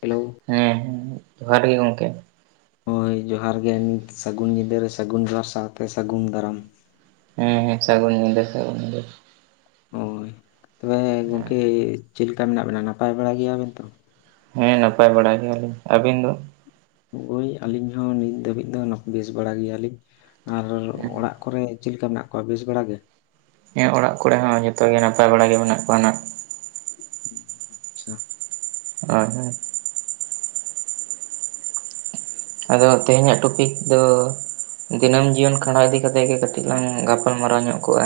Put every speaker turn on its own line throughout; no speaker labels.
Hello
ᱦᱮᱸ ᱦᱮᱸ ᱡᱚᱦᱟᱨ ᱜᱮ ᱜᱚᱢᱠᱮ᱾
ᱦᱳᱭ ᱡᱚᱦᱟᱨ ᱜᱮ ᱱᱤᱛ ᱥᱟᱹᱜᱩᱱ ᱧᱤᱫᱟᱹ ᱨᱮ ᱥᱟᱹᱜᱩᱱ ᱡᱚᱦᱟᱨ ᱥᱟᱶᱛᱮ ᱥᱟᱹᱜᱩᱱ ᱫᱟᱨᱟᱢ᱾
ᱦᱮᱸ ᱦᱮᱸ ᱥᱟᱹᱜᱩᱱ ᱧᱤᱞᱟᱹ ᱥᱟᱹᱜᱩᱱ ᱧᱤᱫᱟᱹ᱾
ᱦᱳᱭ ᱛᱚᱵᱮ ᱜᱚᱝᱠᱮ ᱪᱮᱫ ᱞᱮᱠᱟ ᱢᱮᱱᱟᱜ ᱵᱮᱱᱟ ᱱᱟᱯᱟᱭ ᱵᱟᱲᱟ ᱜᱮᱭᱟ ᱵᱮᱱ ᱛᱚ?
ᱦᱮᱸ ᱱᱟᱯᱟᱭ ᱵᱟᱲᱟ ᱜᱮᱭᱟᱞᱤᱧ ᱟᱹᱵᱤᱱ ᱫᱚ?
ᱦᱳᱭ ᱟᱹᱞᱤᱧ ᱦᱚᱸ ᱱᱤᱛ ᱫᱷᱟᱹᱵᱤᱡ ᱫᱚ ᱵᱮᱥ ᱵᱟᱲᱟ ᱜᱮᱭᱟᱞᱤᱧ᱾ ᱟᱨ ᱚᱲᱟᱜ ᱠᱚᱨᱮ ᱪᱮᱫ ᱞᱮᱠᱟ ᱢᱮᱱᱟᱜ ᱠᱚᱣᱟ ᱵᱮᱥ ᱵᱮᱲᱟ ᱜᱮ?
ᱤᱧᱟᱹᱜ ᱚᱲᱟᱜ ᱠᱚᱨᱮ ᱦᱚᱸ ᱡᱚᱛᱚ ᱜᱮ ᱱᱟᱯᱟᱭ ᱵᱟᱲᱟ ᱜᱮ ᱢᱮᱱᱟᱜ ᱠᱚᱣᱟ ᱱᱟᱜ᱾
ᱟᱪᱪᱷᱟ
ᱦᱳᱭ ᱦᱳᱭ ᱟᱫᱚ ᱛᱮᱦᱮᱧᱟᱜ ᱴᱚᱯᱤᱠ ᱫᱚ᱾ ᱫᱤᱱᱟᱹᱢ ᱡᱤᱭᱚᱱ ᱠᱷᱟᱸᱰᱟᱣ ᱤᱫᱤ ᱠᱟᱛᱮᱜ ᱜᱮ ᱠᱟᱹᱴᱤᱡ ᱞᱟᱝ ᱜᱟᱯᱟᱞ ᱢᱟᱨᱟᱣ ᱧᱚᱜ ᱠᱚᱜᱼᱟ᱾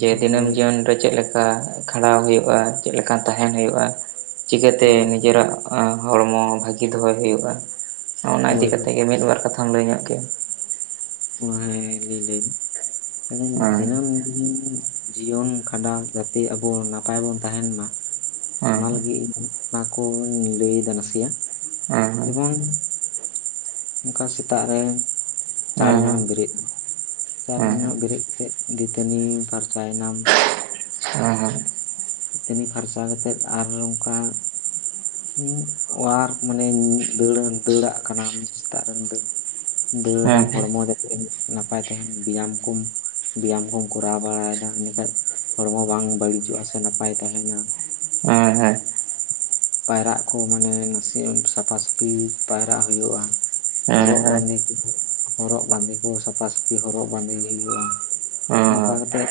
ᱡᱮ ᱫᱤᱱᱟᱹᱢ
ᱦᱳᱭ
ᱡᱤᱭᱚᱱ ᱨᱮ ᱪᱮᱫ ᱞᱮᱠᱟ ᱠᱷᱟᱸᱰᱟᱣ ᱦᱩᱭᱩᱜᱼᱟ ᱪᱮᱫ ᱞᱮᱠᱟ ᱛᱟᱦᱮᱟᱸᱱ ᱦᱩᱭᱩᱜᱼᱟ᱾ ᱪᱤᱠᱟᱹᱛᱮ
ᱦᱳᱭ
ᱱᱤᱡᱮᱨᱟᱜ ᱦᱚᱲᱢᱚ ᱵᱷᱟᱹᱜᱤ ᱫᱚᱦᱚᱭ ᱦᱩᱭᱩᱜᱼᱟ? ᱱᱚᱜ ᱱᱟ
ᱦᱳᱭ
ᱤᱫᱤᱠᱟ
ᱦᱳᱭ
ᱠᱟᱛᱮᱜ ᱜᱮ ᱢᱤᱫ ᱵᱟᱨ ᱠᱟᱛᱷᱟᱢ ᱞᱟᱹᱭ ᱧᱚᱜ ᱠᱮᱭᱟ᱾
ᱚ ᱦᱮᱸ ᱞᱤᱧ ᱞᱟᱹᱭᱫᱟ ᱟᱹ
ᱦᱮᱸ
ᱫᱤᱱᱟᱹᱢ ᱫᱤᱱ ᱡᱤᱭᱚᱱ ᱠᱷᱟᱸᱰᱟᱣ ᱡᱟᱛᱮ ᱟᱵᱚ ᱱᱟᱯᱟᱭ ᱵᱚᱱ ᱛᱟᱦᱮᱱ ᱢᱟ
ᱦᱮᱸ
ᱚᱱᱟ ᱞᱟᱹᱜᱤᱫ ᱤᱧ ᱚᱱᱟ ᱠᱚᱧ ᱞᱟᱹᱭᱫᱟ ᱱᱟᱥᱮᱭᱟᱜ᱾
ᱦᱮᱸ ᱦᱮᱸ
ᱡᱮᱢᱚᱱ ᱚᱱᱠᱟ ᱥᱮᱛᱟᱜ ᱨᱮ ᱪᱟᱬ
ᱦᱮᱸ
ᱧᱚᱜ
ᱦᱮᱸ
ᱮᱢ ᱵᱮᱨᱮᱫᱟ, ᱪᱟᱨ ᱧᱚᱜ ᱵᱮᱨᱮᱫ ᱠᱟᱛᱮᱫ ᱫᱟᱹᱛᱟᱹᱱᱤ ᱯᱷᱟᱨᱪᱟᱭ ᱱᱟᱢ, ᱤᱛᱟᱹᱱᱤ ᱯᱷᱟᱨᱪᱟ ᱠᱟᱛᱮᱫ ᱟᱨ ᱚᱝᱠᱟ, ᱧᱩ ᱚᱣᱟᱨᱠ ᱢᱟᱱᱮ ᱫᱟᱹᱲ ᱫᱟᱹᱲᱟᱜ ᱠᱟᱱᱟ ᱥᱮᱛᱟᱜ ᱨᱮ ᱫᱟᱹᱲ ᱫᱟᱹᱲᱫᱟᱢ ᱦᱚᱲᱢᱚ ᱡᱟᱛᱮ ᱱᱟᱯᱟᱭ ᱛᱟᱦᱮᱱ ᱵᱮᱭᱟᱢ ᱠᱚᱢ, ᱵᱮᱭᱟᱢ ᱠᱚᱢ ᱠᱚᱨᱟᱣ ᱵᱟᱲᱟᱭᱮᱫᱟ ᱮᱸᱰᱮᱠᱟᱱ ᱦᱚᱲᱢᱚ ᱵᱟᱝ ᱵᱟᱹᱲᱤᱡᱚᱜᱼᱟ ᱥᱮ ᱱᱟᱯᱟᱭ ᱛᱟᱦᱮᱱᱟ᱾
ᱦᱳᱭ ᱦᱳᱭ᱾
ᱯᱟᱭᱨᱟᱜ ᱠᱚ ᱢᱟᱱᱮ ᱱᱟᱥᱮ ᱥᱟᱯᱷᱟᱥᱟᱹᱯᱷᱤ ᱯᱟᱭᱨᱟᱜ ᱦᱩᱭᱩᱜᱼᱟ᱾ ᱦᱚᱨᱚᱜ ᱵᱟᱸᱫᱮ ᱦᱚᱨᱚᱜ ᱵᱟᱸᱫᱮ ᱠᱚ ᱥᱟᱯᱟ ᱥᱟᱹᱯᱷᱤ ᱦᱚᱨᱚᱜ ᱵᱟᱸᱫᱮ ᱦᱩᱭᱩᱜᱼᱟ᱾ ᱱᱚᱝᱠᱟ
ᱦᱳᱭ,
ᱠᱟᱛᱮᱫ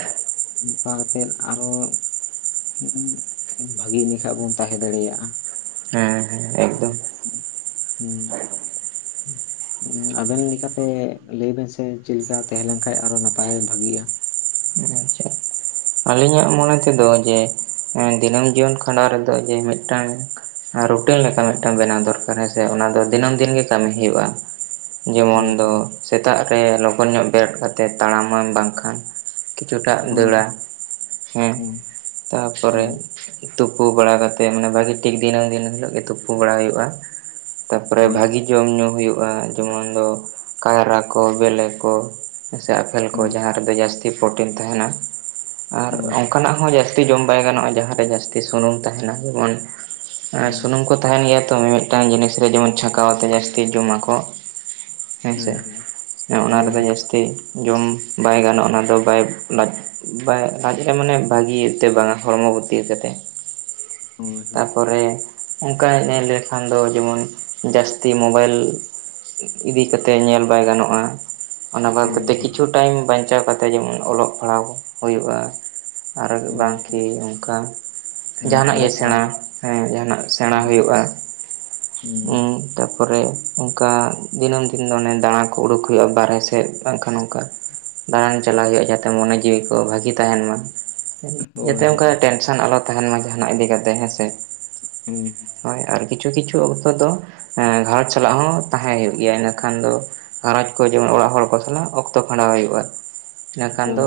ᱱᱚᱝᱠᱟ ᱠᱟᱛᱮᱫ ᱟᱨᱚ ᱵᱷᱟᱜᱤ ᱤᱱᱟᱹ ᱠᱷᱟᱡ ᱵᱚᱱ ᱛᱟᱦᱮᱸ ᱫᱟᱲᱮᱭᱟᱜᱼᱟ᱾
ᱦᱮᱸ ᱦᱮᱸ ᱮᱠᱫᱚᱢ
[unintelligible] ᱟᱵᱮᱱ ᱞᱮᱠᱟᱛᱮ ᱞᱟᱹᱭᱵᱮᱱ ᱥᱮ ᱪᱮᱫ ᱞᱮᱠᱟ ᱛᱟᱦᱮᱸ ᱞᱮᱱᱠᱷᱟᱱ ᱟᱨᱚ ᱱᱟᱯᱟᱭ ᱵᱷᱟᱜᱤᱜᱼᱟ?
ᱟᱪᱪᱷᱟ ᱟᱹᱞᱤᱧᱟᱜ ᱢᱚᱱᱮ ᱛᱮᱫᱚ ᱡᱮ ᱫᱤᱱᱟᱹᱢ ᱡᱤᱭᱚᱱ ᱠᱷᱟᱸᱰᱟᱣ ᱨᱮᱫᱚ ᱡᱮ ᱢᱤᱫᱴᱟᱝ ᱟᱨ ᱨᱩᱴᱤᱱ ᱞᱮᱠᱟ ᱢᱤᱫᱴᱟᱝ ᱵᱮᱱᱟᱣ ᱫᱚᱨ ᱠᱟᱨᱟ ᱥᱮ ᱚᱱᱟ ᱫᱚ ᱫᱤᱱᱟᱹᱢ ᱫᱤᱱ ᱜᱮ ᱠᱟᱹᱢᱤ ᱦᱩᱭᱩᱜᱼᱟ ᱡᱮᱢᱚᱱ
ᱦᱳᱭ
ᱫᱚ
ᱦᱳᱭ
ᱥᱮᱛᱟᱜ ᱨᱮ ᱞᱚᱜᱚᱱ ᱧᱚᱜ ᱵᱮᱨᱮᱫ ᱠᱟᱛᱮᱫ ᱛᱟᱲᱟᱢᱟᱢ ᱵᱟᱝᱠᱷᱟᱱ ᱠᱤᱪᱷᱩᱴᱟᱜ
ᱦᱳᱭ
ᱫᱟᱹᱲᱟ, ᱦᱩᱸ ᱛᱟᱯᱚᱨᱮ
ᱦᱩᱸ
ᱛᱩᱯᱩ ᱵᱟᱲᱟ ᱠᱟᱛᱮᱫ ᱢᱟᱱᱮ ᱵᱷᱟᱹᱜᱤ ᱴᱷᱤᱠ ᱫᱤᱱᱟᱹᱢ ᱫᱤᱱ ᱦᱤᱞᱳᱜ ᱜᱮ ᱛᱩᱯᱩ ᱵᱟᱲᱟ ᱦᱩᱭᱩᱜᱼᱟ᱾ ᱛᱟᱨᱯᱚᱨᱮ
ᱦᱳᱭ
ᱵᱷᱟᱹᱜᱤ ᱡᱚᱢᱼ ᱧᱩ ᱦᱩᱭᱩᱜᱼᱟ ᱡᱮᱢᱚᱱ ᱫᱚ ᱠᱟᱭᱨᱟ ᱠᱚ ᱵᱮᱞᱮ ᱠᱚ, ᱥᱮ ᱟᱯᱮᱞ ᱠᱚ,
ᱦᱩᱸ
ᱡᱟᱦᱟᱸ ᱨᱮᱫᱚ ᱡᱟᱹᱥᱛᱤ ᱯᱨᱳᱚᱴᱤᱱ ᱛᱟᱦᱮᱱᱟ᱾ ᱟᱨ
ᱦᱳᱭ
ᱚᱱᱠᱟᱱᱟᱜ ᱦᱚᱸ ᱡᱟᱹᱥᱛᱤ ᱡᱚᱢ ᱵᱟᱭ ᱜᱟᱱᱚᱜᱼᱟ ᱡᱟᱦᱟᱸᱨᱮ ᱡᱟᱹᱥᱛᱤ ᱥᱩᱱᱩᱢ ᱛᱟᱦᱮᱱᱟ᱾ ᱡᱮᱢᱚᱱ ᱮ
ᱦᱳᱭ
ᱥᱩᱱᱩᱢ ᱠᱚ ᱛᱟᱦᱮᱱ ᱜᱮᱭᱟ ᱛᱚ ᱢᱤᱼᱢᱤᱫ ᱢᱤᱫ ᱴᱟᱝ ᱡᱤᱱᱤᱥ ᱨᱮ ᱡᱮᱢᱚᱱ ᱪᱷᱟᱸᱠᱟᱣᱛᱮ ᱡᱟᱹᱥᱛᱤ ᱡᱚᱢᱟᱠᱚ᱾ ᱦᱳᱭ
ᱦᱮᱸ
ᱥᱮ
ᱦᱮᱸ
ᱚᱱᱟ ᱨᱮᱫᱚ
ᱦᱳᱭ
ᱡᱟᱹᱥᱛᱤ ᱡᱚᱢ ᱵᱟᱭ ᱜᱟᱱᱚᱜᱼᱟ ᱚᱱᱟ ᱫᱚ ᱵᱟᱭ ᱞᱟᱡ ᱵᱟᱭ ᱞᱟᱡ ᱨᱮ ᱢᱟᱱᱮ ᱵᱷᱟᱜᱤ ᱛᱮ ᱵᱟᱝᱟ ᱦᱚᱲᱢᱚ ᱵᱚᱨᱛᱤ ᱠᱟᱛᱮ,
ᱦᱳᱭ ᱦᱳᱭ
ᱛᱟᱯᱚᱨᱮ ᱚᱱᱠᱟ ᱧᱮᱞ ᱠᱷᱟᱱ ᱫᱚ ᱡᱮᱢᱚᱱ ᱡᱟᱹᱥᱛᱤ ᱢᱚᱵᱟᱭᱤᱞ ᱤᱫᱤ ᱠᱟᱛᱮ ᱧᱮᱞ ᱵᱟᱭ ᱜᱟᱱᱚᱜᱼᱟ᱾ ᱚᱱᱟ ᱵᱟᱫ
ᱦᱳᱭ
ᱠᱟᱛᱮ
ᱦᱳᱭ
ᱠᱤᱪᱷᱩ ᱴᱟᱭᱤᱢ ᱵᱟᱧᱪᱟᱣ ᱠᱟᱛᱮ ᱡᱮᱢᱚᱱ ᱚᱞᱚᱜ ᱯᱟᱲᱦᱟᱣ ᱦᱩᱭᱩᱜᱼᱟ᱾ ᱟᱨ
ᱦᱮᱸ
ᱵᱟᱝ ᱠᱤ ᱚᱱᱠᱟ
ᱦᱮᱸ
ᱡᱟᱦᱱᱟᱜ ᱜᱮ
ᱚᱞᱚᱜ ᱯᱟᱲᱦᱟᱜ
ᱥᱮᱬᱟ ᱦᱮᱸ ᱡᱟᱦᱟᱸᱱᱟᱜ ᱥᱮᱬᱟ ᱦᱩᱭᱩᱜᱼᱟ᱾
ᱦᱩᱸ
ᱩᱸ ᱛᱟᱯᱚᱨᱮ ᱚᱱᱠᱟ ᱫᱤᱱᱟᱹᱢ ᱫᱤᱱ ᱫᱚ ᱚᱱᱮ ᱫᱟᱬᱟ ᱠᱚ ᱩᱰᱩᱠ ᱦᱩᱭᱩᱜᱼᱟ, ᱵᱟᱦᱨᱮ ᱥᱮᱫ ᱵᱟᱝᱠᱷᱟᱱ ᱚᱱᱠᱟ ᱫᱟᱬᱟᱱ ᱪᱟᱞᱟᱜ ᱦᱩᱭᱩᱜᱼᱟ ᱡᱟᱛᱮ ᱢᱚᱱᱮ ᱡᱤᱣᱤ ᱠᱚ ᱵᱷᱟᱹᱜᱤ ᱛᱟᱦᱮᱱ ᱢᱟ᱾
ᱦᱳᱭ
ᱡᱟᱛᱮ ᱚᱱᱠᱟ
ᱦᱳᱭ
ᱴᱮᱱᱥᱚᱱ ᱟᱞᱚ ᱛᱟᱦᱮᱱ ᱢᱟ ᱡᱟᱦᱟᱱᱟᱜ ᱤᱫᱤ ᱠᱟᱛᱮ ᱦᱮᱸᱥᱮ᱾
ᱦᱮᱸ
ᱦᱳᱭ ᱟᱨ ᱠᱤᱪᱷᱩ ᱠᱤᱪᱷᱩ ᱚᱠᱛᱚ ᱫᱚ ᱜᱷᱟᱨᱚᱸᱡᱽ ᱥᱟᱞᱟᱜ ᱦᱚᱸ ᱛᱟᱦᱮᱸᱟᱸ ᱦᱩᱭᱩᱜ ᱜᱮᱭᱟ ᱤᱱᱟᱹ ᱠᱷᱟᱱ ᱫᱚ, ᱜᱸᱷᱟᱨᱚᱸᱡᱽ ᱠᱚ ᱡᱮᱢᱚᱱ ᱚᱲᱟᱜ ᱦᱚᱲ ᱠᱚ ᱥᱟᱞᱟᱜ ᱚᱠᱛᱚ ᱠᱷᱟᱸᱰᱟᱣ ᱦᱩᱭᱩᱜᱼᱟ᱾ ᱤᱱᱟᱹᱠᱷᱟᱱ ᱫᱚ
ᱦᱳᱭ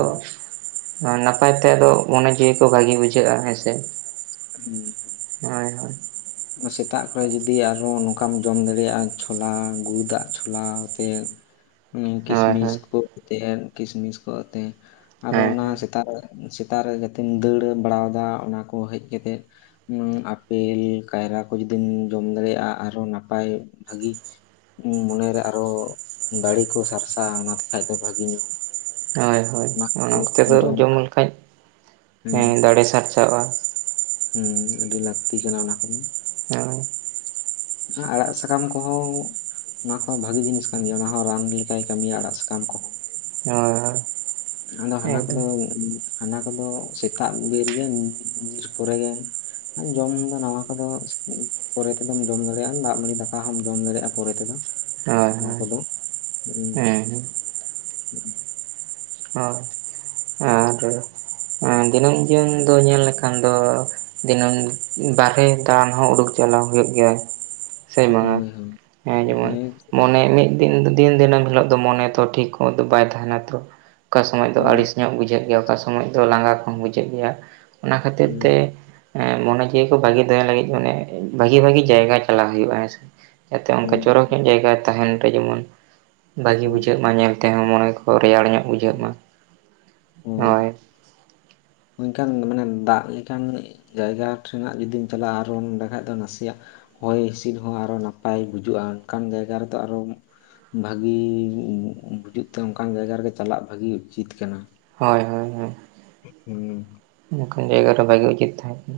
ᱱᱟᱯᱟᱭᱛᱮ ᱟᱫᱚ ᱢᱚᱱᱮ ᱡᱤᱣᱤ ᱠᱚ ᱵᱷᱟᱹᱜᱮ ᱵᱩᱡᱷᱟᱹᱜᱼᱟ ᱦᱮᱸᱥᱮ᱾
ᱦᱮᱸ
ᱦᱳᱭ ᱦᱳᱭ
ᱚᱱᱟ ᱥᱮᱛᱟᱜ ᱠᱚᱨᱮ ᱡᱩᱚᱫᱤ ᱟᱨᱦᱚ ᱱᱚᱝᱠᱟᱢ ᱡᱚᱢ ᱫᱟᱲᱤᱭᱟᱜᱼᱟ ᱪᱷᱚᱞᱟ ᱜᱩᱲ ᱫᱟᱜ ᱪᱷᱚᱞᱟ ᱟᱛᱮᱫ ᱦᱩᱸ
ᱦᱳᱭ
ᱠᱤᱥᱢᱤᱥ
ᱦᱳᱭ
ᱠᱚ ᱮᱛᱮ ᱠᱤᱥᱢᱤᱥ ᱠᱚ ᱟᱛᱮ ᱟᱨᱚ
ᱦᱮᱸ
ᱚᱱᱟ
ᱦᱮᱸ
ᱥᱮᱛᱟᱜ ᱨᱮ ᱥᱮᱛᱟᱜ ᱨᱮ ᱡᱟᱛᱮᱢ ᱫᱟᱹᱲ ᱵᱟᱲᱟᱣᱟᱫᱟ ᱚᱱᱟᱠᱚ ᱦᱮᱡ ᱠᱟᱛᱮᱜ ᱟᱯᱮᱞ ᱠᱟᱭᱨᱟ ᱠᱚ ᱡᱚᱫᱤᱢ ᱧᱩ ᱡᱚᱢ ᱫᱟᱲᱮᱭᱟᱜᱼᱟ ᱟᱨᱦᱚ ᱱᱟᱯᱟᱭ ᱵᱷᱟᱜᱤ ᱢᱚᱱᱮᱨᱮ ᱟᱨᱚ ᱫᱟᱲᱮ ᱠᱚ ᱥᱟᱨᱥᱟᱜᱼᱟ ᱚᱱᱟ ᱛᱮ ᱠᱷᱟᱡ ᱫᱚ ᱵᱷᱟᱜᱤ ᱧᱚᱜ
ᱦᱳᱭ ᱦᱳᱭ ᱚᱱᱟ ᱠᱚᱛᱮ ᱫᱚ ᱡᱚᱢ ᱞᱮᱠᱷᱟᱡ ᱫᱟᱲᱮ ᱥᱟᱨᱥᱟᱣᱜᱼᱟ
ᱦᱩᱸ ᱟᱹᱰᱤ ᱞᱟᱹᱠᱛᱤ ᱠᱟᱱᱟ ᱚᱱᱟ ᱠᱚᱫᱚ
ᱦᱮᱸ
ᱟᱲᱟᱜ ᱥᱟᱠᱟᱢ ᱠᱚᱦᱚᱸ ᱚᱱᱟ ᱠᱚᱦᱚᱸ ᱵᱷᱟᱜᱤ ᱡᱤᱱᱤᱥ ᱠᱟᱱ ᱜᱮᱭᱟ ᱚᱱᱟᱦᱚᱸ ᱨᱟᱱ ᱞᱮᱠᱟᱭ ᱠᱟᱹᱢᱤᱭᱟ ᱟᱲᱟᱜ ᱥᱟᱠᱟᱢ ᱠᱚᱦᱚᱸ
ᱦᱳᱭ ᱦᱳᱭ
ᱟᱫᱚ ᱦᱟᱱᱟ ᱠᱚᱫᱚ
ᱮᱠᱫᱚᱢ
ᱦᱟᱱᱟ ᱠᱚᱫᱚ ᱥᱮᱛᱟᱜ ᱵᱮᱨ ᱜᱮ ᱧᱤᱨ ᱯᱚᱨᱮ ᱜᱮ ᱡᱚᱢ ᱫᱚ ᱱᱟᱣᱟ ᱠᱚᱫᱚ ᱯᱚᱨᱮ ᱛᱮ ᱫᱚᱢ ᱡᱚᱢ ᱫᱟᱲᱮᱭᱟᱜᱼᱟ ᱫᱟᱜ ᱢᱟᱹᱲᱤ ᱫᱟᱠᱟ ᱦᱚᱸ ᱡᱚᱢ ᱫᱟᱲᱮᱭᱟᱜᱼᱟ ᱯᱚᱨᱮ ᱛᱮᱫᱚ
ᱦᱳᱭ
ᱚᱱᱟ
ᱦᱳᱭ
ᱠᱚᱫᱚ ᱦᱩᱸ
ᱦᱮᱸ ᱦᱮᱸ
ᱦᱩᱸ
ᱚ ᱟᱨ ᱫᱤᱱᱟᱹᱢ ᱡᱤᱭᱚᱱ ᱫᱚ ᱧᱮᱞ ᱞᱮᱠᱷᱟᱱ ᱫᱚ ᱫᱤᱱᱟᱹᱢ ᱵᱟᱨᱦᱮ ᱫᱟᱲᱟᱱ ᱦᱚᱸ ᱩᱰᱩᱠ ᱪᱟᱞᱟᱣ ᱦᱩᱭᱩᱜ ᱜᱮᱭᱟ
[inaudible]
ᱥᱮ ᱵᱟᱝᱟ
ᱦᱳᱭ
ᱦᱮᱸ ᱡᱮᱢᱚᱱ ᱢᱚᱱᱮ ᱢᱤ ᱫᱤᱱ ᱫᱤᱱ ᱫᱤᱱᱟᱹᱢ ᱦᱤᱞᱳᱜ ᱫᱚ ᱢᱚᱱᱮ ᱛᱚ ᱴᱷᱤᱠ ᱫᱚ ᱵᱟᱭ ᱛᱟᱦᱮᱱᱟ ᱛᱚ ᱚᱠᱟ ᱥᱚᱢᱚᱭ ᱫᱚ
ᱦᱳᱭ
ᱟᱹᱲᱤᱥ ᱧᱚᱜ ᱵᱩᱡᱷᱟᱹᱜ ᱜᱮᱭᱟ ᱚᱠᱟ ᱥᱚᱢᱚᱭ ᱫᱚ ᱞᱟᱸᱜᱟ ᱠᱚᱦᱚᱸ ᱵᱩᱡᱷᱟᱹᱜ ᱜᱮᱭᱟ ᱚᱱᱟ ᱠᱷᱟᱹᱛᱤᱨ ᱛᱮ
ᱦᱩᱸ
ᱦᱮᱸ ᱢᱚᱱᱮ ᱡᱤᱣᱤ ᱠᱚ ᱵᱷᱟᱜᱤ ᱫᱚᱦᱚᱭ ᱞᱟᱹᱜᱤᱫ ᱢᱟᱱᱮ ᱵᱷᱟᱜᱤ ᱵᱷᱟᱜᱤ ᱡᱟᱭᱜᱟ ᱪᱟᱞᱟᱣ ᱦᱩᱭᱩᱜᱼᱟ ᱦᱮᱸᱥᱮ ᱡᱟᱛᱮ ᱚᱱᱠᱟ ᱪᱚᱨᱚᱠ
ᱦᱩᱸ
ᱧᱚᱜ ᱡᱟᱭᱜᱟ ᱛᱟᱦᱮᱱ ᱨᱮ ᱡᱮᱢᱚᱱ ᱵᱷᱟᱜᱮ
ᱦᱩᱸ
ᱵᱩᱡᱷᱟᱹᱜ ᱢᱟ ᱧᱮᱞ ᱛᱮᱦᱚᱸ ᱢᱚᱱᱮ ᱠᱚ ᱨᱮᱭᱟᱲ ᱧᱚᱜ ᱵᱩᱡᱷᱟᱹᱜ ᱢᱟ ᱦᱳᱭ
ᱤᱱᱠᱟᱱ ᱢᱟᱱᱮ ᱫᱟᱜ ᱞᱮᱠᱟᱱ ᱡᱟᱭᱜᱟ ᱴᱷᱮᱱᱟᱜ ᱡᱩᱫᱤᱢ ᱪᱟᱞᱟᱜᱼᱟ ᱟᱨ ᱱᱚᱰᱮ ᱠᱷᱟᱡ ᱫᱚ ᱱᱟᱥᱮᱭᱟᱜ ᱦᱚᱭ ᱦᱤᱥᱤᱫ ᱦᱚᱸ ᱟᱨᱚ ᱱᱟᱯᱟᱭ ᱵᱩᱡᱩᱜᱼᱟ ᱚᱱᱠᱟᱱ ᱡᱟᱭᱜᱟ ᱨᱮᱫᱚ ᱟᱨᱚ ᱵᱷᱟᱜᱤ ᱵᱩᱡᱩᱜ ᱛᱮ ᱚᱱᱠᱟᱱ ᱡᱟᱭᱜᱟ ᱨᱮᱜᱮ ᱪᱟᱞᱟᱜ ᱵᱷᱟᱜᱤ ᱩᱪᱤᱛ ᱠᱟᱱᱟ
ᱦᱳᱭ ᱦᱳᱭ ᱦᱳᱭ
ᱦᱩᱸ
ᱱᱚᱝᱠᱟᱱ ᱡᱟᱭᱜᱟ ᱨᱮ ᱵᱷᱟᱜᱮ ᱩᱪᱤᱛ ᱛᱟᱦᱮᱸ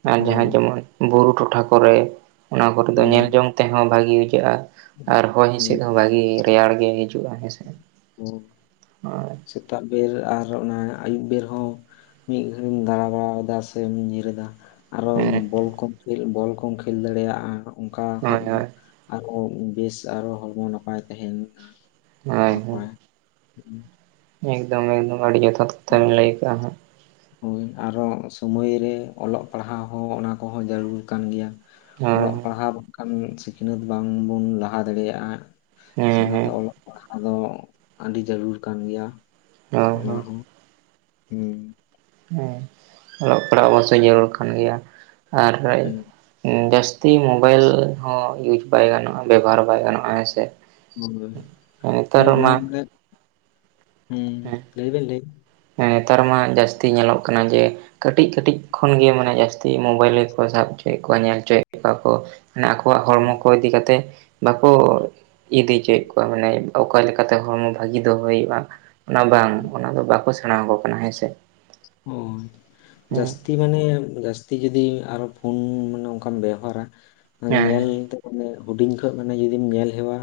ᱠᱟᱱᱟ ᱟᱨ ᱡᱟᱦᱟᱸ
ᱦᱳᱭ
ᱡᱮᱢᱚᱱ ᱵᱩᱨᱩ ᱴᱚᱴᱷᱟ ᱠᱚᱨᱮ ᱚᱱᱟ ᱠᱚᱨ ᱫᱚ
ᱦᱮᱸ
ᱧᱮᱞᱡᱚᱝ ᱛᱮᱦᱚᱸ ᱵᱷᱟᱹᱜᱤ ᱵᱩᱡᱷᱟᱹᱜᱼᱟ ᱟᱨ ᱦᱚᱭ ᱦᱤᱸᱥᱤᱫ
ᱦᱮᱸ
ᱦᱚᱸ ᱵᱷᱟᱹᱜᱤ ᱨᱮᱭᱟᱲ ᱜᱮ ᱦᱤᱡᱩᱜᱼᱟ ᱦᱮᱸᱥᱮ ᱦᱳᱭ
ᱥᱮᱛᱟᱜ ᱵᱮᱨ ᱟᱨ ᱚᱱᱟ ᱟᱹᱭᱩᱵ ᱵᱮᱨ ᱦᱚᱸ ᱢᱤᱫ ᱜᱷᱟᱹᱲᱤᱢ ᱫᱟᱲᱟ ᱵᱟᱲᱟᱭᱮᱫᱟ ᱥᱮᱢ ᱧᱤᱨ ᱮᱫᱟ ᱟᱨᱚᱢ
ᱦᱮᱸ
ᱵᱚᱞ ᱠᱚᱢ ᱠᱷᱮᱞ ᱵᱚᱞ ᱠᱚᱢ ᱠᱷᱮᱞ ᱫᱟᱲᱮᱭᱟᱜᱼᱟ ᱚᱱᱠᱟ ᱠᱷᱟᱡ
ᱦᱳᱭ
ᱫᱚ
ᱦᱳᱭ
ᱟᱨᱦᱚᱸ ᱵᱮᱥ ᱟᱨᱚ ᱦᱚᱲᱢᱚ ᱱᱟᱯᱟᱭ ᱛᱟᱦᱮᱱ
ᱦᱳᱭ ᱦᱳᱭ
ᱱᱟᱯᱟᱭ ᱦᱩᱸ
ᱮᱠᱫᱚᱢ ᱮᱠᱫᱚᱢ ᱟᱹᱰᱤ ᱡᱚᱛᱷᱟᱛ ᱠᱟᱛᱷᱟ ᱮᱢ ᱞᱟᱹᱭ ᱠᱟᱜᱼᱟ ᱦᱟᱸᱜ
ᱦᱳᱭ ᱟᱨᱚ ᱥᱳᱢᱟᱹᱭ ᱨᱮ ᱚᱞᱚᱜ ᱯᱟᱲᱦᱟᱣ ᱦᱚᱸ ᱚᱱᱟ ᱠᱚᱦᱚᱸ ᱡᱟᱨᱩᱲ ᱠᱟᱱ ᱜᱮᱭᱟ
ᱦᱳᱭ
ᱚᱞᱚᱜ ᱯᱟᱲᱦᱟᱣ ᱵᱟᱝᱠᱷᱟᱱ ᱥᱤᱠᱱᱟᱹᱛ ᱵᱟᱝᱵᱚᱱ ᱞᱟᱦᱟ ᱫᱟᱲᱮᱭᱟᱜᱼᱟ
ᱦᱮᱸ
ᱥᱮ
ᱦᱮᱸ
ᱚᱱᱟᱛᱮ ᱚᱞᱚᱜ ᱯᱟᱲᱦᱟᱜ ᱫᱚ ᱟᱹᱰᱤ ᱡᱟᱹᱨᱩᱲ ᱠᱟᱱ ᱜᱮᱭᱟ
ᱦᱳᱭ
ᱚᱱᱟ
ᱦᱳᱭ
ᱦᱚᱸ ᱦᱩᱸ
ᱦᱮᱸ ᱚᱞᱚᱜ ᱯᱟᱲᱦᱟᱜ ᱢᱟᱥᱮ ᱡᱟᱹᱨᱩᱲ ᱠᱟᱱ ᱜᱮᱭᱟ ᱟᱨ
ᱦᱮᱸ
ᱡᱟᱹᱥᱛᱤ ᱢᱳᱵᱟᱭᱤᱞ ᱦᱚᱸ ᱤᱭᱩᱡ ᱵᱟᱭ ᱜᱟᱱᱚᱜᱼᱟ ᱵᱮᱵᱚᱦᱟᱨ ᱵᱟᱭ ᱜᱟᱱᱚᱜᱼᱟ ᱦᱮᱸ ᱥᱮ
ᱦᱳᱭ ᱦᱮᱸ ᱚᱱᱟ ᱵᱚᱞᱮᱛ ᱦᱩᱸ
ᱦᱮᱸ
ᱞᱟᱹᱭ ᱵᱮᱱ ᱞᱟᱹᱭ
ᱱᱮᱛᱟᱨ ᱢᱟ ᱡᱟᱹᱥᱛᱤ ᱧᱮᱞᱚᱜ ᱠᱟᱱᱟ ᱡᱮ ᱠᱟᱹᱴᱤᱡ ᱠᱟᱹᱴᱤᱡ ᱠᱷᱚᱱᱱᱜᱮ ᱢᱟᱱᱮ ᱡᱟᱹᱥᱛᱤ ᱢᱳᱵᱟᱭᱤᱞ ᱨᱮᱠᱚ ᱥᱟᱵ ᱦᱚᱪᱚᱭᱮᱫ ᱠᱚᱣᱟ ᱧᱮᱞ ᱦᱚᱪᱚᱭᱮᱫ ᱠᱚᱣᱟ ᱠᱚ ᱢᱟᱱᱮ ᱟᱠᱚᱣᱟᱜ
ᱚ
ᱦᱚᱲᱢᱚ ᱠᱚ ᱤᱫᱤ ᱠᱟᱛᱮᱫ ᱵᱟᱠᱚ ᱤᱫᱤ ᱦᱚᱪᱚᱭᱮᱫ ᱠᱚᱣᱟ ᱢᱟᱱᱮ ᱚᱠᱟ ᱞᱮᱠᱟᱛᱮ ᱦᱚᱲᱢᱚ ᱵᱷᱟᱹᱜᱤ ᱫᱚᱦᱚ ᱦᱩᱭᱩᱜᱼᱟ ᱚᱱᱟ ᱵᱟᱝ ᱚᱱᱟ ᱫᱚ ᱵᱟᱠᱚ ᱥᱮᱬᱟ ᱟᱠᱚ ᱠᱟᱱᱟ ᱦᱮᱸᱥᱮ
ᱚ ᱡᱟᱥ ᱤᱧ ᱢᱟᱱᱮ ᱡᱟᱹᱥᱛᱤ ᱡᱩᱫᱤ ᱟᱨᱚ ᱯᱷᱩᱱ ᱢᱟᱱᱮ ᱚᱱᱠᱟᱢ ᱵᱮᱣᱦᱟᱨᱟ
ᱦᱮᱸ
ᱧᱮᱞ ᱛᱮ ᱚᱱᱮ ᱦᱩᱰᱤᱧ ᱠᱷᱚᱡ ᱢᱟᱱᱮ ᱡᱩᱫᱤᱢ ᱧᱮᱞ ᱦᱮᱣᱟ᱾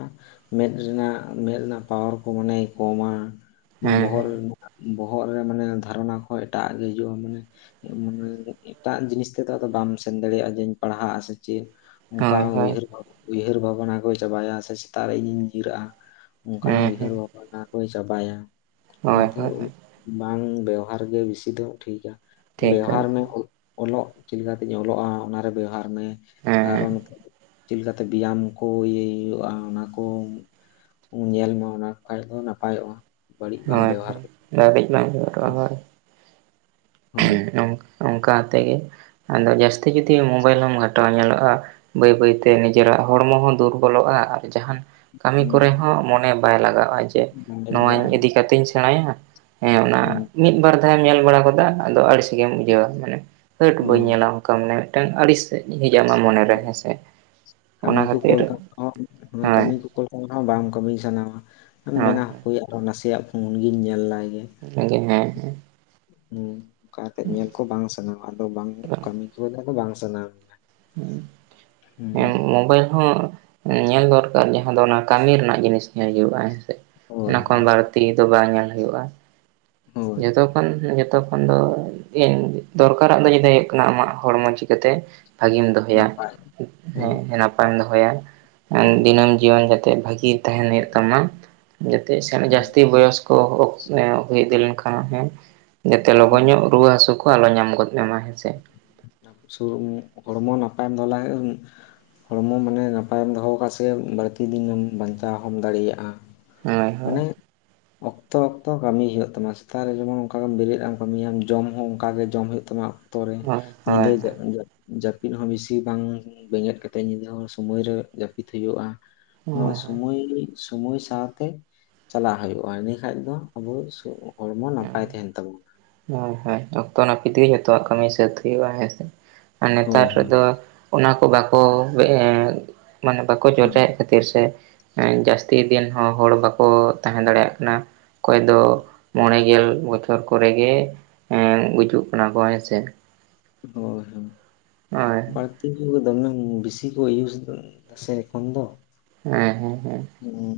ᱢᱮᱫ ᱨᱮᱱᱟᱜ ᱢᱮᱫ ᱨᱮᱱᱟᱜ ᱯᱟᱣᱟᱨ ᱠᱚ ᱢᱟᱱᱮᱭ ᱠᱚᱢ-ᱟ
ᱦᱮᱸ
ᱵᱚᱦᱚᱜ
ᱦᱮᱸ
ᱨᱮᱱᱟᱜ ᱵᱚᱦᱚᱜ ᱨᱮ ᱢᱟᱱᱮ ᱫᱷᱟᱨᱚᱱᱟ ᱠᱚᱦᱚᱸ ᱮᱴᱟᱜ ᱜᱮ ᱦᱤᱡᱩᱜ-ᱟ ᱢᱟᱱᱮ ᱢᱚᱱᱮ ᱮᱴᱟᱜ ᱡᱤᱱᱤᱥ ᱛᱮᱫᱚ ᱟᱫᱚ ᱵᱟᱢ ᱥᱮᱱ ᱫᱟᱲᱮᱭᱟᱜ-ᱟ ᱡᱮᱧ ᱯᱟᱲᱦᱟᱜ-ᱟ ᱥᱮ ᱪᱮᱫ᱾ ᱚᱱᱠᱟ
ᱦᱳᱭ
ᱦᱚᱸ
ᱦᱳᱭ
ᱩᱭᱦᱟᱹᱨ ᱵᱷᱟᱵᱽ ᱩᱭᱦᱟᱹᱨ ᱵᱷᱟᱵᱽᱱᱟ ᱠᱚᱭ ᱪᱟᱵᱟᱭᱟ ᱥᱮ ᱥᱮᱛᱟᱜ ᱨᱮ ᱤᱧ-ᱤᱧ ᱡᱤᱨᱟᱹᱜᱼᱟ᱾ ᱚᱱ ᱠᱟ ᱱᱟᱜ
ᱦᱮᱸ
ᱩᱭᱦᱟᱹᱨ
ᱦᱮᱸ
ᱵᱷᱟᱵᱽᱱᱟ ᱠᱚᱭ ᱪᱟᱵᱟᱭᱟ ᱚᱱᱟ
ᱦᱳᱭ
ᱛᱮ
ᱦᱳᱭ
ᱩᱱᱟᱹᱜ ᱵᱟᱝ ᱵᱮᱣᱟᱨ᱾ ᱵᱮᱵᱷᱟᱨ ᱜᱮ ᱵᱮᱥᱤ ᱫᱚ ᱴᱷᱤᱠ-ᱟ
ᱴᱷᱤᱠᱟ
ᱵᱮᱵᱦᱟᱨ ᱢᱮ᱾ ᱚᱞᱚᱜ ᱪᱮᱫ ᱞᱮᱠᱟ ᱛᱤᱧ ᱚᱞᱚᱜ-ᱟ ᱚᱱᱟᱨᱮ ᱵᱮᱣᱦᱟᱨ ᱢᱮ ᱟᱨᱚ᱾
ᱦᱮᱸ
ᱪᱮᱫ ᱞᱮᱠᱟ ᱛᱮ ᱵᱮᱭᱟᱢ ᱠᱚ ᱤᱭᱟᱹᱭ ᱦᱩᱭᱩᱜ-ᱟ ᱚᱱᱟ ᱠᱚ᱾ ᱧᱮᱞ ᱢᱮ ᱚᱱᱟ ᱠᱷᱟᱡ ᱫᱚ ᱱᱟᱯᱟᱭᱚᱜ-ᱟ ᱵᱟᱹᱲᱤᱡ ᱵᱟᱢ
ᱦᱳᱭ
ᱵᱮᱵᱦᱟᱨ [unintelligible] ᱦᱚᱸ
[unintelligible] ᱚᱱᱠᱟ ᱛᱮ ᱜᱮ ᱟᱫᱚ ᱡᱟᱹᱥᱛᱤ ᱡᱩᱫᱤ ᱢᱳᱵᱟᱭᱤᱞ ᱦᱚᱸᱢ ᱜᱷᱟᱴᱟᱣᱟ ᱧᱮᱞᱚᱜ-ᱟ ᱵᱟᱹᱭ ᱵᱟᱹᱭ ᱛᱮ ᱱᱤᱡᱮᱨᱟᱜ ᱦᱚᱲᱢᱚ ᱦᱚᱸ ᱫᱩᱨᱵᱚᱞᱚᱜ-ᱟ ᱟᱨ ᱡᱟᱦᱟᱱ᱾ ᱠᱟᱹᱢᱤ ᱠᱚᱨᱮ
ᱦᱩᱸ
ᱦᱚᱸ ᱢᱚᱱᱮ ᱵᱟᱭ ᱞᱟᱜᱟ ᱟᱣ ᱡᱮ
ᱵᱟᱝ
ᱱᱚᱣᱟ
ᱞᱟᱜᱟᱜᱼᱟ
ᱤᱫᱤ ᱠᱟᱛᱮ ᱤᱧ ᱥᱮᱲᱟᱭᱟᱸ ᱦᱮᱸ ᱚᱱᱟ
ᱦᱩᱸ
ᱢᱤᱫ ᱵᱟᱨ ᱫᱷᱟᱣ ᱧᱮᱞ ᱵᱟᱲᱟᱣ ᱜᱟᱫᱟ ᱟᱫᱚ ᱟᱹᱲᱤᱥ ᱜᱮᱢ ᱵᱩᱡᱷᱟᱹᱣᱟ [unintelligible] ᱦᱟ. ᱴ ᱵᱟᱹᱧ
ᱦᱳᱭ
ᱧᱮᱞᱟ ᱠᱟ ᱢᱚᱱᱮ ᱢᱤᱫᱴᱟᱝ ᱟᱹᱲᱤᱥ ᱦᱤᱡ ᱟᱢᱟᱜ ᱢᱚᱱᱮ ᱨᱮ ᱦᱮᱸᱥᱮ
ᱠᱟᱹᱢᱤ
ᱚᱱᱟ ᱠᱷᱟᱹᱛᱤᱨ ᱦᱮᱸ
ᱩᱱ ᱦᱚᱸ ᱵᱟᱝ ᱠᱟᱹᱢᱤ ᱥᱟᱱᱟᱢᱟ
ᱦᱳᱭ
ᱢᱮᱱᱟ ᱦᱟᱯᱮᱩᱭ ᱟᱨ ᱦᱚᱸ ᱱᱟᱥᱮ ᱭᱟᱜ ᱯᱷᱩᱱ ᱜᱤᱧ ᱧᱮᱞ ᱞᱟᱭᱜᱮ
ᱚᱱᱟ ᱜᱮ ᱦᱮᱸ ᱦᱮᱸ
ᱦᱩᱸ ᱚᱱᱠᱟ ᱟᱛᱮᱜ ᱧᱮᱞ ᱠᱚ ᱵᱟᱝ ᱥᱟᱱᱟᱣᱟ ᱟᱫᱚ ᱵᱟᱝ ᱠᱟᱹᱢᱤ ᱠᱚ ᱟᱫᱚ ᱵᱟᱝ ᱥᱟᱱᱟᱣ
[unintelligible] ᱢᱳᱵᱟᱭᱤᱞ ᱦᱚᱸ ᱧᱮᱞ ᱫᱚᱨᱠᱟᱨ ᱡᱟᱦᱟᱸ ᱫᱚ ᱚᱱᱟ ᱠᱟᱹᱢᱤ ᱨᱮᱱᱟᱜ ᱡᱤᱱᱤᱥ ᱧᱮᱞ ᱦᱩᱭᱩᱜ-ᱟ ᱦᱮᱸᱥᱮ
ᱦᱳᱭ
ᱚᱱᱟ ᱠᱷᱚᱱ
ᱦᱳᱭ
ᱵᱟᱲᱛᱤ ᱛᱤ ᱫᱚ ᱵᱟᱭ ᱧᱮᱞ ᱦᱩᱭᱩᱜ-ᱟ
ᱦᱳᱭ
ᱡᱚᱛᱚ ᱠᱷᱚᱱ ᱡᱚᱛᱚ ᱠᱷᱚᱱ ᱫᱚ [unintelligible] ᱫᱚᱨᱠᱟᱨᱟᱜ ᱫᱚ [unintelligible] ᱦᱩᱭᱩᱜ ᱠᱟᱱᱟ ᱟᱢᱟᱜ ᱦᱚᱲᱢᱚ ᱪᱤᱠᱟᱹ ᱛᱮ ᱵᱷᱟᱹᱜᱤᱢ ᱫᱚᱜ
ᱱᱟᱯᱟᱭ ᱦᱳᱭ
ᱭᱟ ᱱᱟᱯᱟᱭᱮᱢ ᱫᱚᱦᱚᱭᱟ ᱫᱤᱱᱟᱹᱢ ᱡᱤᱭᱚᱱ ᱡᱟᱛᱮ ᱵᱷᱟᱹᱜᱤ ᱛᱟᱦᱮᱱ ᱦᱩᱭᱩᱜ ᱛᱟᱢᱟ ᱡᱟᱛᱮ ᱥᱮ ᱡᱟᱹᱥᱛᱤ ᱵᱚᱭᱚᱥ ᱠᱚ [unintelligible] ᱦᱩᱭ ᱤᱫᱤ ᱞᱮᱱᱠᱷᱟᱱ᱾ ᱟ ᱦᱮᱸ ᱡᱟᱛᱮ ᱞᱚᱜᱚᱱ ᱧᱚᱜ ᱨᱩᱣᱟᱹ ᱦᱟᱹᱥᱩ ᱠᱚ ᱟᱞᱚ ᱧᱟᱢ ᱜᱚᱫ ᱢᱮᱢᱟ ᱦᱮᱸᱥᱮ᱾
[unintelligible] ᱦᱚᱲᱢᱚ ᱱᱟᱯᱟᱭᱮᱢ ᱫᱚᱦᱚ ᱞᱮᱣ ᱠᱷᱟ ᱦᱚᱲᱢᱚ ᱢᱟᱱᱮ ᱱᱟᱯᱟᱭᱮᱢ ᱫᱚᱦᱚ ᱠᱟ ᱥᱮ ᱵᱟᱹᱲᱛᱤ ᱫᱤᱱᱮᱢ ᱵᱟᱧᱪᱟᱣ ᱦᱚᱸᱢ ᱫᱟᱲᱮᱭᱟᱜ-ᱟ᱾
ᱦᱳᱭ ᱦᱳᱭ
ᱢᱟᱱᱮ ᱚᱠᱛᱚ ᱚᱠᱛᱚ ᱠᱟᱹᱢᱤ ᱦᱩᱭᱩᱜ ᱛᱟᱢᱟ ᱥᱮᱛᱟᱜ ᱨᱮ ᱡᱮᱢᱚᱱ ᱚᱱᱠᱟᱜᱮᱢ ᱵᱮᱨᱮᱫ ᱟᱢ ᱠᱟᱹᱢᱤᱭᱟᱢ ᱡᱚᱢ ᱦᱚᱸ ᱚᱱᱠᱟ ᱜᱮ ᱡᱚᱢ ᱦᱩᱭᱩᱜ ᱛᱟᱢᱟ᱾ ᱛᱚ ᱨᱮ
ᱦᱳᱭ
ᱧᱤᱫᱟᱹ
ᱦᱳᱭ
ᱡᱟᱹᱜ ᱡᱟᱹᱜ ᱡᱟᱹᱯᱤᱫ ᱦᱚᱸ ᱵᱤᱥᱤ ᱵᱟᱝ ᱵᱮᱸᱜᱮᱫ ᱠᱟᱛᱮᱫ ᱧᱤᱫᱟᱹ ᱦᱚᱸ ᱥᱚᱢᱟᱹᱭ ᱨᱮ ᱡᱟᱹᱯᱤᱫ ᱦᱩᱭᱩᱜ-ᱟ᱾ ᱱᱚᱣᱟ
ᱦᱳᱭ
ᱥᱚᱢᱚᱭ ᱥᱢᱚᱭ ᱥᱟᱶᱛᱮ ᱪᱟᱞᱟᱜ ᱦᱩᱭᱩ-ᱟ ᱤᱱᱟᱹ ᱠᱷᱟᱡ ᱫᱚ ᱟᱵᱚ ᱦᱚᱲᱢᱚ ᱱᱟᱯᱟᱭ ᱛᱟᱦᱮᱱ ᱛᱟᱵᱚᱱᱟ᱾
ᱦᱳᱭᱼᱦᱳᱭ ᱚᱠᱛᱚ ᱱᱟᱹᱯᱤᱛ ᱜᱮ ᱡᱚᱛᱚᱣᱟᱜ ᱠᱟᱹᱢᱤ ᱥᱟᱹᱛ ᱦᱩᱭᱩᱜ-ᱟ ᱦᱮᱸ ᱥᱮ᱾ [unintelligible] ᱱᱮᱛᱟᱨ
ᱦᱳᱭ
ᱨᱮ
ᱦᱳᱭ
ᱫᱚ ᱚᱱᱟ ᱠᱚ ᱵᱟᱠᱚ ᱶᱮ ᱢᱟᱱᱮ ᱵᱟᱠᱚ ᱪᱚᱨᱪᱟ
ᱦᱮᱸ
ᱭᱮᱫ ᱠᱷᱟᱛᱤᱨ ᱜᱮ ᱥᱮ ᱮᱸ ᱡᱟᱹᱥᱛᱤ ᱫᱤᱱ ᱦᱚᱸ ᱦᱚᱲ ᱵᱟᱠᱚ ᱛᱟᱦᱮᱸ ᱫᱟᱲᱮᱭᱟᱜ ᱠᱟᱱᱟ ᱚᱠᱚᱭ ᱫᱚ᱾ ᱢᱚᱬᱮ ᱜᱮᱞ ᱵᱚᱪᱷᱚᱨ ᱠᱚ ᱨᱮ ᱜᱮ ᱜᱩᱡᱩᱜ ᱠᱟᱱᱟ ᱠᱚ ᱦᱮᱸᱥᱮ
ᱦᱳᱭ ᱦᱳᱭ
[unintelligible]
ᱵᱟᱹᱲᱛᱤ ᱫᱚᱢᱮ ᱵᱤᱥᱤ ᱠᱚ ᱤᱭᱩᱥ ᱫᱟ ᱥᱮ ᱮᱠᱷᱚᱱ ᱫᱚ
ᱦᱮᱸ ᱦᱮᱸ ᱦᱮᱸ
ᱦᱩᱸ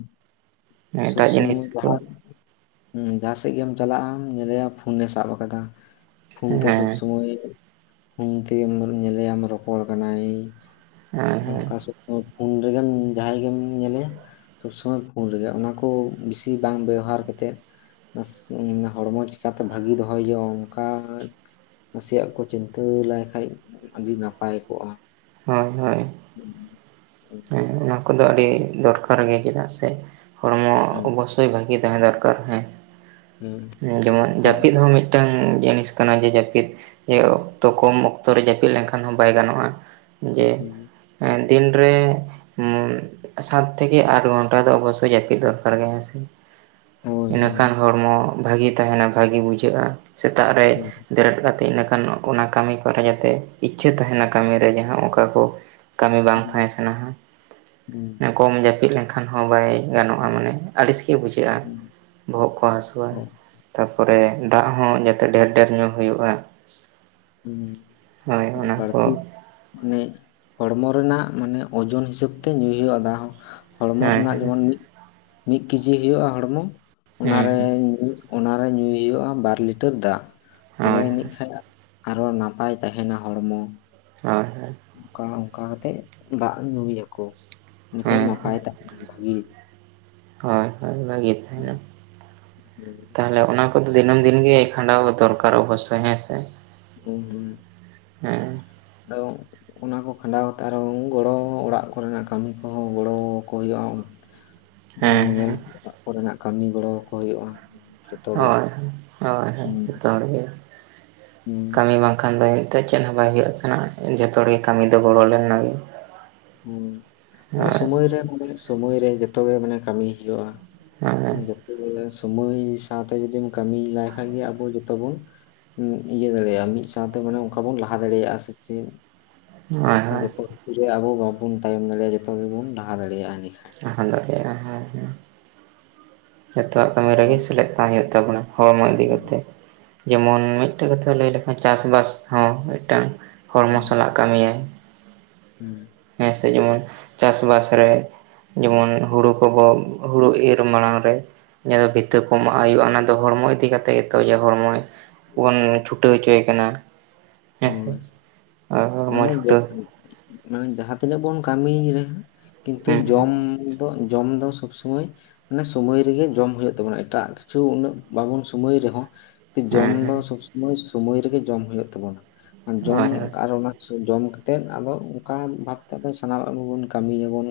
ᱥᱩᱵ
ᱮᱴᱟᱜ
ᱥᱚᱢᱟᱹᱭ
ᱡᱤᱱᱤᱥ ᱠᱚ
ᱡᱟᱦᱟᱸ ᱨᱮ ᱦᱩᱸ ᱡᱟᱦᱟᱸ ᱥᱮᱫ ᱜᱮᱢ ᱪᱟᱞᱟᱜ-ᱟ ᱧᱮᱞᱮᱭᱟ ᱯᱷᱩᱱ ᱮ ᱥᱟᱵ ᱠᱟᱫᱟ ᱯᱷᱩᱱ
ᱦᱮᱸ
ᱛᱮ ᱥᱚᱵ ᱥᱚᱢᱚᱭ᱾ ᱯᱷᱩᱱ ᱛᱮ ᱜᱮ ᱧᱮᱞᱮᱭᱟᱢ ᱨᱚᱯᱚᱲ ᱠᱟᱱᱟᱭ
ᱦᱮᱸ ᱦᱮᱸ
ᱚᱱᱠᱟ ᱥᱚ ᱯᱷᱩᱱ ᱨᱮ ᱜᱮᱢ ᱡᱟᱸᱦᱟᱭ ᱜᱮᱢ ᱧᱮᱞᱮᱭᱟ ᱥᱚᱵ ᱥᱚᱢᱟᱹᱭ ᱯᱷᱩᱱ ᱨᱮ ᱜᱮ ᱚᱱᱟ ᱠᱚ ᱵᱤᱥᱤ ᱵᱟᱝ ᱵᱮᱣᱦᱟᱨ ᱠᱟᱛᱮᱫ ᱥᱮᱢ ᱦᱚᱲᱢᱚ ᱪᱤᱠᱟᱛᱮ ᱵᱷᱟᱹᱜᱤ ᱫᱚᱦᱚᱭ ᱦᱳᱭᱳᱜᱼᱟ ᱚᱱᱠᱟᱻ ᱱᱟᱥᱮᱭᱟᱜ ᱠᱚ ᱪᱤᱱᱛᱟᱹ ᱞᱟᱭ ᱠᱷᱟᱱ ᱟᱹᱰᱤ ᱱᱟᱯᱟᱭ ᱠᱚᱜᱼᱟ᱾
ᱦᱮᱸ ᱦᱮᱸ [unintelligible]
[unintelligible]
ᱦᱮᱸ ᱚᱱᱟ ᱠᱚᱫᱚ ᱟᱹᱰᱤ ᱫᱚᱨᱠᱟᱨ ᱜᱮ ᱪᱮᱫᱟᱜ ᱥᱮ ᱦᱚᱲᱢᱚ ᱚᱵᱚᱥ
ᱦᱮᱸ
ᱚᱵᱚᱥᱳᱭ ᱵᱷᱟᱜᱤ ᱛᱟᱦᱮᱸ ᱫᱚᱨᱠᱟᱨ ᱦᱮᱸ
ᱦᱮᱸ
ᱡᱮᱢᱚᱱ
ᱦᱚᱲ
ᱡᱟᱹᱯᱤᱫ ᱦᱚᱸ ᱢᱤᱫ ᱢᱤᱫᱴᱟᱝ ᱡᱤᱱᱤᱥ ᱠᱟᱱᱟ ᱡᱮ ᱡᱟᱹᱯᱤᱫᱽ ᱡᱮ ᱚᱠᱛᱚ ᱠᱚᱢ ᱚᱠᱛᱚ ᱨᱮ ᱡᱟᱹᱯᱤᱫᱽ ᱞᱮᱱᱠᱷᱟᱱ ᱦᱚᱸ ᱵᱟᱭ ᱜᱟᱱᱚᱜᱼᱟ᱾ ᱡᱮ ᱫᱤᱱᱨᱮ ᱥᱟᱛ ᱛᱷᱮᱠᱮ ᱟᱴ ᱜᱷᱚᱱᱴᱟ ᱫᱚ ᱚᱵᱚᱥᱥᱳᱭ ᱡᱟᱹᱯᱤᱫ ᱫᱚᱨᱠᱟᱨ ᱜᱮ ᱦᱮᱸᱥᱮ᱾
ᱦᱳᱭ ᱦᱳᱭ
ᱤᱱᱟᱹᱠᱷᱟᱱ ᱦᱚᱲᱢᱚ ᱵᱷᱟᱜᱮ ᱛᱟᱦᱮᱸᱱᱟ ᱵᱷᱟᱜᱤ ᱵᱩᱡᱷᱟᱹᱜᱼᱟ ᱥᱮᱛᱟᱜ ᱨᱮ
ᱦᱮᱸ
ᱵᱮᱨᱮᱫ ᱠᱟᱛᱮᱫ ᱤᱱᱟᱹᱠᱷᱟᱱ ᱚᱱᱟ ᱠᱟᱹᱢᱤ ᱠᱚᱨᱮ ᱡᱟᱛᱮ ᱤᱪᱪᱷᱟᱹ ᱛᱟᱦᱮᱸᱱᱟ, ᱠᱟᱹᱢᱤ ᱨᱮ ᱡᱟᱦᱟᱸ ᱚᱱᱠᱟ ᱠᱚ ᱠᱟᱹᱢᱤ ᱵᱟᱝ ᱛᱟᱦᱮᱸ ᱥᱟᱱᱟ ᱦᱟᱸ
ᱦᱩᱸ᱾
ᱠᱚᱢ ᱡᱟᱹᱯᱤᱫ ᱞᱮᱱᱠᱷᱟᱱ ᱦᱚᱸ ᱵᱟᱭ ᱜᱟᱱᱚᱜᱼᱟ, ᱢᱟᱱᱮ ᱟᱹᱲᱤᱥ ᱜᱮ ᱵᱩᱡᱷᱟᱹ ᱜᱮᱭᱟ
ᱦᱮᱸ
ᱵᱚᱦᱚᱜ ᱠᱚ ᱦᱟᱹᱥᱩᱣᱟ᱾ ᱛᱟᱨᱯᱚᱨᱮ ᱫᱟᱜ ᱦᱚᱸ ᱡᱟᱛᱮ ᱰᱷᱮᱨ ᱰᱷᱮᱨ ᱧᱩ ᱦᱩᱭᱩᱜᱼᱟ᱾
ᱦᱩᱸ
ᱦᱳᱭ
ᱟᱹᱰᱤ
ᱚᱱᱟ
ᱵᱟᱲᱛᱤ
ᱠᱚ
ᱢᱟᱱᱮ ᱦᱚᱲᱢᱚ ᱨᱮᱱᱟᱜ ᱢᱟᱱᱮ, ᱳᱡᱳᱚᱱ ᱦᱤᱥᱟᱹᱵ ᱛᱮ ᱧᱩᱭ ᱦᱩᱭᱩᱜᱼᱟ ᱫᱟ ᱦᱚᱸ ᱦᱚᱲᱢᱚ
ᱦᱮᱸ
ᱨᱮᱱᱟᱜ
ᱦᱮᱸ
ᱡᱮᱢᱚᱱ ᱢᱤᱫ ᱢᱤᱫ ᱠᱮᱡᱤ ᱦᱩᱭᱩᱜᱼᱟ ᱦᱚᱲᱢᱚ
ᱦᱮᱸ
ᱚᱱᱟᱨᱮ ᱚᱱᱟᱨᱮ ᱧᱩᱭ ᱦᱩᱭᱩᱜᱼᱟ ᱵᱟᱨ ᱞᱤᱴᱟᱨ ᱫᱟᱜ ᱛᱚᱵᱮ
ᱦᱳᱭ
ᱟᱹᱱᱤᱡ ᱠᱷᱟᱱ ᱟᱨᱦᱚ ᱱᱟᱯᱟᱭ ᱛᱟᱦᱮᱸᱱᱟ ᱦᱚᱲᱢᱚ᱾
ᱟᱨ
ᱚᱱᱠᱟ ᱚᱱᱠᱟ ᱠᱟᱛᱮᱜ ᱫᱟᱜ ᱧᱩᱭᱟᱠᱚ, ᱮᱱᱷᱟᱱ ᱱᱟᱯᱟᱭ ᱛᱟᱦᱮᱸᱱᱟ ᱵᱷᱟᱜᱤ
ᱦᱳᱭ-ᱦᱳᱭ ᱵᱷᱟᱹᱜᱤ ᱛᱟᱦᱮᱸᱱᱟ
ᱦᱩᱸ
ᱛᱟᱦᱚᱞᱮ ᱚᱱᱟ ᱠᱚᱫᱚ ᱫᱤᱱᱚᱢ ᱫᱤᱱ ᱜᱮ ᱠᱷᱟᱸᱰᱟᱣ ᱫᱚᱨᱟᱨ ᱚᱵᱚᱥᱥᱚᱭ ᱦᱮᱸ ᱥᱮ᱾
ᱦᱩᱸ-ᱦᱩᱸ
ᱦᱮᱸ
[unintelligible] ᱚᱱᱟ ᱠᱚ ᱠᱷᱟᱸᱰᱟᱣ ᱠᱟᱛᱮᱜ ᱟᱨᱚ ᱜᱚᱲᱚ ᱚᱲᱟᱜ ᱠᱚᱨᱮᱱᱟ ᱠᱟᱹᱢᱤ ᱠᱚᱦᱚᱸ ᱜᱚᱲᱚ ᱟᱠ ᱠᱚ ᱦᱩᱭᱩᱜᱼᱟ᱾
ᱦᱮᱸ
ᱧᱮᱞ
ᱦᱮᱸ
ᱚᱲᱟᱜ ᱠᱚᱨᱮᱱᱟ ᱠᱟᱹᱢᱤ ᱜᱚᱲᱚ ᱠᱚ ᱦᱳᱭᱳᱜᱼᱟ᱾
ᱦᱚᱭᱻᱦᱚᱭᱻ ᱦᱚᱭᱻ ᱡᱚᱛᱚ ᱦᱚᱲᱜᱮ
ᱦᱩᱸ
ᱠᱟᱹᱢᱤ ᱵᱟᱝ ᱵᱟᱠᱷᱟᱱ ᱫᱚ ᱮᱱᱛᱮ ᱪᱮᱫ ᱦᱚᱸ ᱵᱟᱭ ᱦᱩᱭᱩᱜ ᱟᱥᱮ, ᱡᱚᱛᱚ ᱦᱚᱲᱜᱮ ᱠᱟᱹᱢᱤ ᱫᱚ ᱜᱚᱲᱚ ᱫᱚ
ᱦᱩ, ᱢᱟᱱᱮ ᱥᱢᱚᱭ ᱨᱮ ᱢᱟᱱᱮ ᱥᱢᱚᱭ ᱨᱮ ᱡᱚᱛᱚ ᱜᱮ ᱢᱟᱱᱮ ᱠᱟᱹᱢᱤ ᱦᱳᱭᱳᱜᱼᱟ᱾
ᱦᱳᱭ
ᱡᱚᱛᱚ ᱜᱮ ᱥᱚᱢᱚᱭ ᱥᱟᱶᱛᱮ ᱡᱩᱫᱤᱢ ᱠᱟᱹᱢᱤ ᱞᱮᱟᱭ ᱠᱷᱟᱱ ᱜᱮ ᱟᱵᱚ ᱡᱚᱛᱚ ᱵᱚᱱ ᱤᱭᱟᱹ ᱫᱟᱲᱮᱭᱟᱜᱼᱟ ᱢᱤᱫ ᱥᱟᱶᱛᱮᱮ ᱚᱱᱠᱟ ᱵᱚᱱ ᱞᱟᱦᱟ ᱫᱟᱲᱮᱭᱟᱜᱼᱟ ᱥᱮ ᱪᱮᱫ
ᱦᱳᱭ
ᱠᱷᱟᱱ ᱡᱚᱛᱚ ᱠᱤᱪᱷᱩ ᱨᱮ ᱟᱵᱚ ᱵᱟᱵᱚᱱ ᱛᱟᱭᱚᱢ ᱫᱟᱲᱮᱭᱟᱜᱼᱟ᱾ ᱡᱚᱛᱚ ᱜᱮᱵᱚᱱ ᱞᱟᱦᱟ ᱫᱟᱲᱮᱭᱟᱜᱼᱟ ᱮᱱᱰᱮ ᱠᱷᱟᱱ᱾
ᱞᱟᱦᱟ ᱫᱟᱲᱮᱭᱟ ᱦᱳᱭ, ᱦᱳᱭ᱾ ᱡᱚᱛᱚᱣᱟᱜ ᱠᱟᱹᱢᱤ ᱨᱮᱜᱮ
ᱦᱩᱸ
ᱥᱮᱞᱮᱫ ᱛᱟᱦᱮᱸ ᱦᱩᱭᱩᱜ ᱛᱟᱵᱚᱱᱟ ᱦᱚᱲᱢᱚ ᱤᱫᱤ ᱠᱟᱛᱮᱫ᱾ ᱡᱮᱢᱚᱱ ᱢᱤᱫᱴᱮᱱ ᱠᱟᱛᱷᱟ ᱞᱟᱹᱭ ᱞᱮᱠᱷᱟᱱ ᱪᱟᱥ ᱵᱟᱥ ᱦᱚᱸ ᱢᱤᱫᱴᱟᱝ ᱦᱚᱲᱢᱚ ᱥᱟᱞᱟᱜ ᱠᱟᱹᱢᱤᱭᱟᱭ᱾
ᱦᱩ,
ᱦᱮᱸᱥᱮ ᱡᱮᱢᱚᱱ ᱪᱟᱥᱵᱟᱥ ᱨᱮ ᱡᱮᱢᱚᱱ ᱦᱳᱲᱳ ᱠᱚᱵᱚᱱ ᱦᱳᱲᱳ ᱤᱨ ᱢᱟᱲᱟᱝ ᱨᱮ ᱡᱟᱦᱟᱸ ᱵᱷᱤᱛᱟᱹ ᱠᱚ ᱢᱟᱜ ᱦᱳᱭᱳᱜᱼᱟ ᱚᱱᱟ ᱫᱚ ᱦᱚᱲᱢᱚ ᱤᱫᱤ ᱠᱟᱛᱮᱜ ᱜᱮᱛᱚ ᱡᱮ ᱦᱚᱲᱢᱚᱭ ᱵᱚᱱ ᱪᱷᱩᱴᱟᱹᱣ ᱦᱚᱪᱚᱭᱮ ᱠᱟᱱᱟ᱾ ᱦᱮᱸᱥᱮ
ᱦᱳᱭ,
ᱦᱚᱲᱢᱚ
ᱢᱟᱱᱮ
ᱪᱷᱩᱴᱟᱹᱣ
ᱡᱚᱛᱚ ᱢᱟᱱᱮ ᱡᱟᱦᱟᱸ ᱛᱤᱱᱟᱹᱜ ᱵᱚᱱ ᱠᱟᱹᱢᱤᱭ ᱨᱮᱦᱚᱸ ᱠᱤᱱᱛᱩ
ᱦᱩᱸ ᱦᱩᱸ
ᱡᱚᱢ ᱫᱚ ᱡᱚᱢ ᱫᱚ ᱥᱚᱵ ᱥᱚᱢᱟᱹᱭ ᱢᱟᱱᱮ ᱥᱚᱢᱚᱭ ᱨᱮᱜᱮ ᱡᱚᱢ ᱦᱳᱭᱳᱜ ᱛᱟᱵᱚᱱᱟ ᱮᱴᱟᱜ ᱠᱤᱪᱷᱩ ᱩᱱᱟᱹᱜ ᱵᱟᱵᱚᱱ ᱥᱚᱢᱚᱭ ᱨᱮᱦᱚᱸ ᱡᱚᱢ
ᱦᱮᱸ
ᱫᱚ
ᱦᱮᱸ
ᱥᱚᱵ ᱥᱚᱢᱚᱭ ᱥᱚᱢᱚᱭ ᱨᱮᱜᱮ ᱡᱚᱢ ᱦᱳᱭᱳᱜ ᱛᱟᱵᱚᱱᱟ ᱟᱨ ᱡᱚᱢ
ᱦᱳᱭ ᱦᱳᱭ
ᱟᱨ ᱚᱱᱟ ᱡᱚᱢ ᱠᱟᱛᱮᱫ ᱟᱵᱚ ᱚᱱᱠᱟ ᱵᱟᱫ ᱠᱟᱛᱮ ᱟᱵ ᱥᱟᱱᱟᱢᱟᱜ ᱜᱮᱵᱚᱱ ᱠᱟᱹᱢᱤ ᱭᱟᱵᱚᱱ᱾